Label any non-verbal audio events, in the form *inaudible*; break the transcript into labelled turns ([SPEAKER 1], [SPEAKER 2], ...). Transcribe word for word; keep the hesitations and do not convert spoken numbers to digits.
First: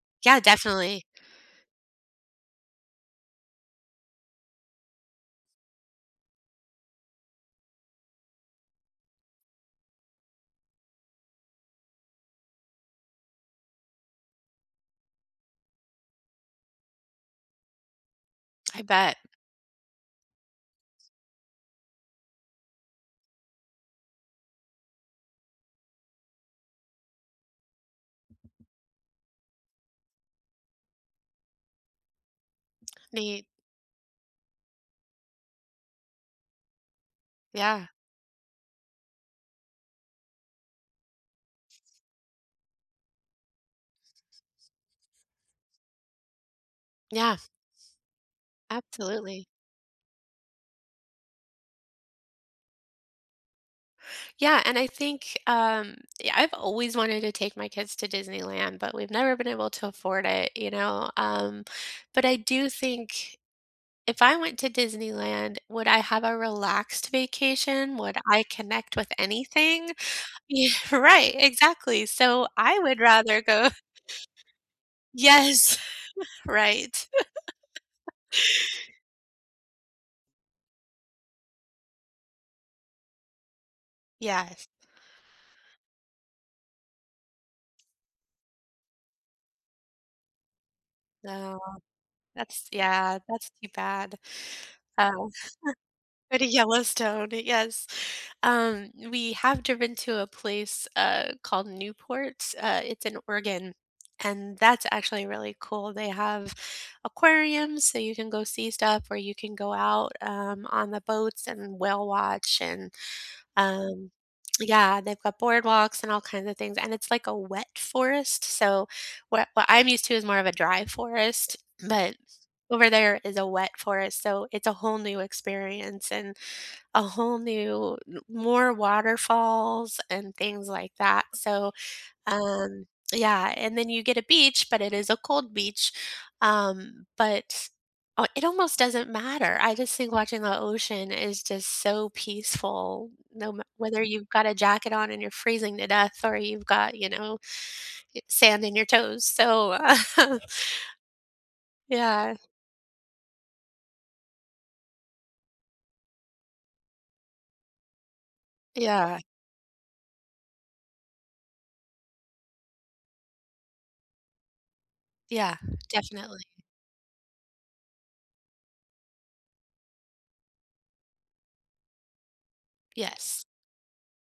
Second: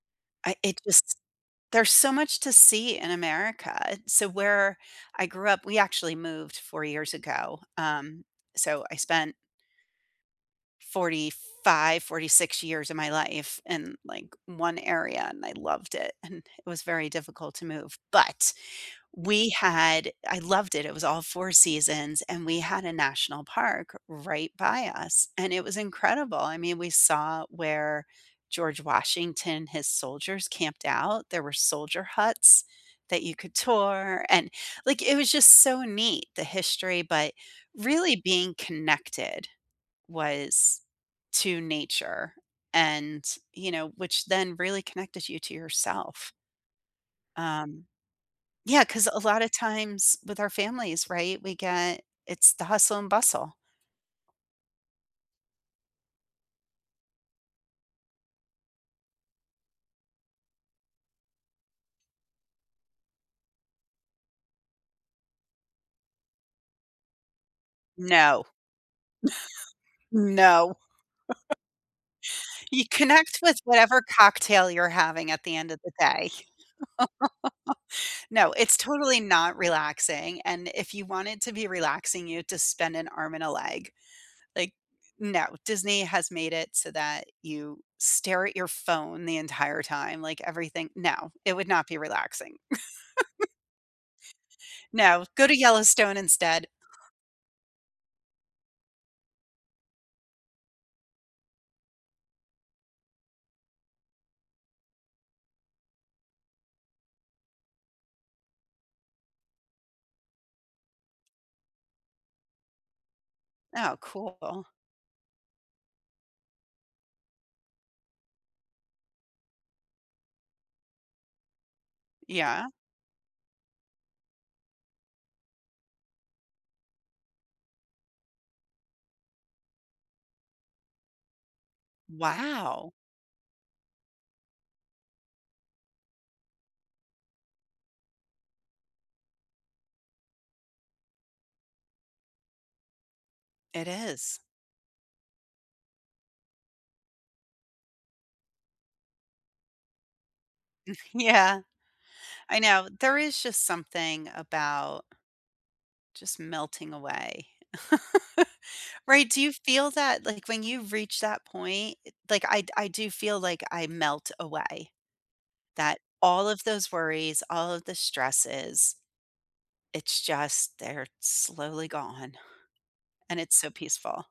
[SPEAKER 1] Yeah,
[SPEAKER 2] I it
[SPEAKER 1] definitely.
[SPEAKER 2] just there's so much to see in America, so, where I grew up, we actually moved four years ago, um, so I spent fourty-five, fourty-six years of my life in, like, one area and I loved it and it was very difficult to move, but
[SPEAKER 1] I bet.
[SPEAKER 2] we had I loved it, it was all four seasons and we had a national park right by us, and it was incredible, I mean, we saw where George Washington his soldiers camped out, there were soldier huts that you
[SPEAKER 1] Neat.
[SPEAKER 2] could tour, and, like, it was just so neat, the history, but
[SPEAKER 1] Yeah.
[SPEAKER 2] really being connected, was to nature and you know, which then really connected you to yourself.
[SPEAKER 1] Yeah.
[SPEAKER 2] Um, yeah, 'cause a lot
[SPEAKER 1] Absolutely.
[SPEAKER 2] of times with our families, right, we get it's the hustle and bustle.
[SPEAKER 1] Yeah, and I think, um yeah, I've always wanted to take my kids to Disneyland, but, we've never been able to afford it, you know, um, but I do think if I went to Disneyland, would I have a relaxed vacation, would
[SPEAKER 2] No.
[SPEAKER 1] I connect with anything? Yeah,
[SPEAKER 2] *chuckles* No.
[SPEAKER 1] right,
[SPEAKER 2] *chuckles*
[SPEAKER 1] exactly. So I
[SPEAKER 2] You
[SPEAKER 1] would
[SPEAKER 2] connect
[SPEAKER 1] rather
[SPEAKER 2] with
[SPEAKER 1] go
[SPEAKER 2] whatever cocktail you're having at the end
[SPEAKER 1] Yes.
[SPEAKER 2] of the day.
[SPEAKER 1] *chuckles* Right. *chuckles*
[SPEAKER 2] *chuckles* No, it's totally not relaxing, and if you want it to be relaxing, you have to spend an arm and a leg.
[SPEAKER 1] Yes.
[SPEAKER 2] Like, no, Disney has made it so that you stare at your phone the entire time, like, everything no, it
[SPEAKER 1] No,
[SPEAKER 2] would not be relaxing.
[SPEAKER 1] that's yeah,
[SPEAKER 2] *chuckles*
[SPEAKER 1] that's too bad.
[SPEAKER 2] No,
[SPEAKER 1] Um
[SPEAKER 2] go to
[SPEAKER 1] *chuckles*
[SPEAKER 2] Yellowstone
[SPEAKER 1] Go to
[SPEAKER 2] instead.
[SPEAKER 1] Yellowstone, yes. Um, we have driven to a place, uh, called Newport, uh, it's in Oregon, and that's actually really cool, they have aquariums, so you can go see stuff or you can go out, um, on the boats and whale watch and,
[SPEAKER 2] Oh,
[SPEAKER 1] um
[SPEAKER 2] cool.
[SPEAKER 1] yeah, they've got boardwalks and all kinds of things, and it's, like, a wet forest, so, what what I'm used to is more of a dry forest, but
[SPEAKER 2] Yeah.
[SPEAKER 1] over there is a wet forest, so it's a whole new experience and a whole new n more waterfalls and things, like that, so, um,
[SPEAKER 2] Wow.
[SPEAKER 1] yeah. And then you get a beach, but it is a cold beach, um, but, uh, it almost doesn't matter, I just think watching the ocean is just so peaceful, no m
[SPEAKER 2] It
[SPEAKER 1] whether you've
[SPEAKER 2] is.
[SPEAKER 1] got a jacket on and you're freezing to death or you've got, you know, y sand in your toes, so
[SPEAKER 2] *chuckles* Yeah,
[SPEAKER 1] *laughs* Yeah.
[SPEAKER 2] I know, there is just something about just melting away. *chuckles*
[SPEAKER 1] Yeah.
[SPEAKER 2] Right? Do you feel that? Like, when you reach that point, eh like, I I do feel like I melt away.
[SPEAKER 1] Yeah,
[SPEAKER 2] That
[SPEAKER 1] definitely.
[SPEAKER 2] all of those worries, all of the stresses. It's just they're slowly gone, and
[SPEAKER 1] Yes.
[SPEAKER 2] it's so peaceful.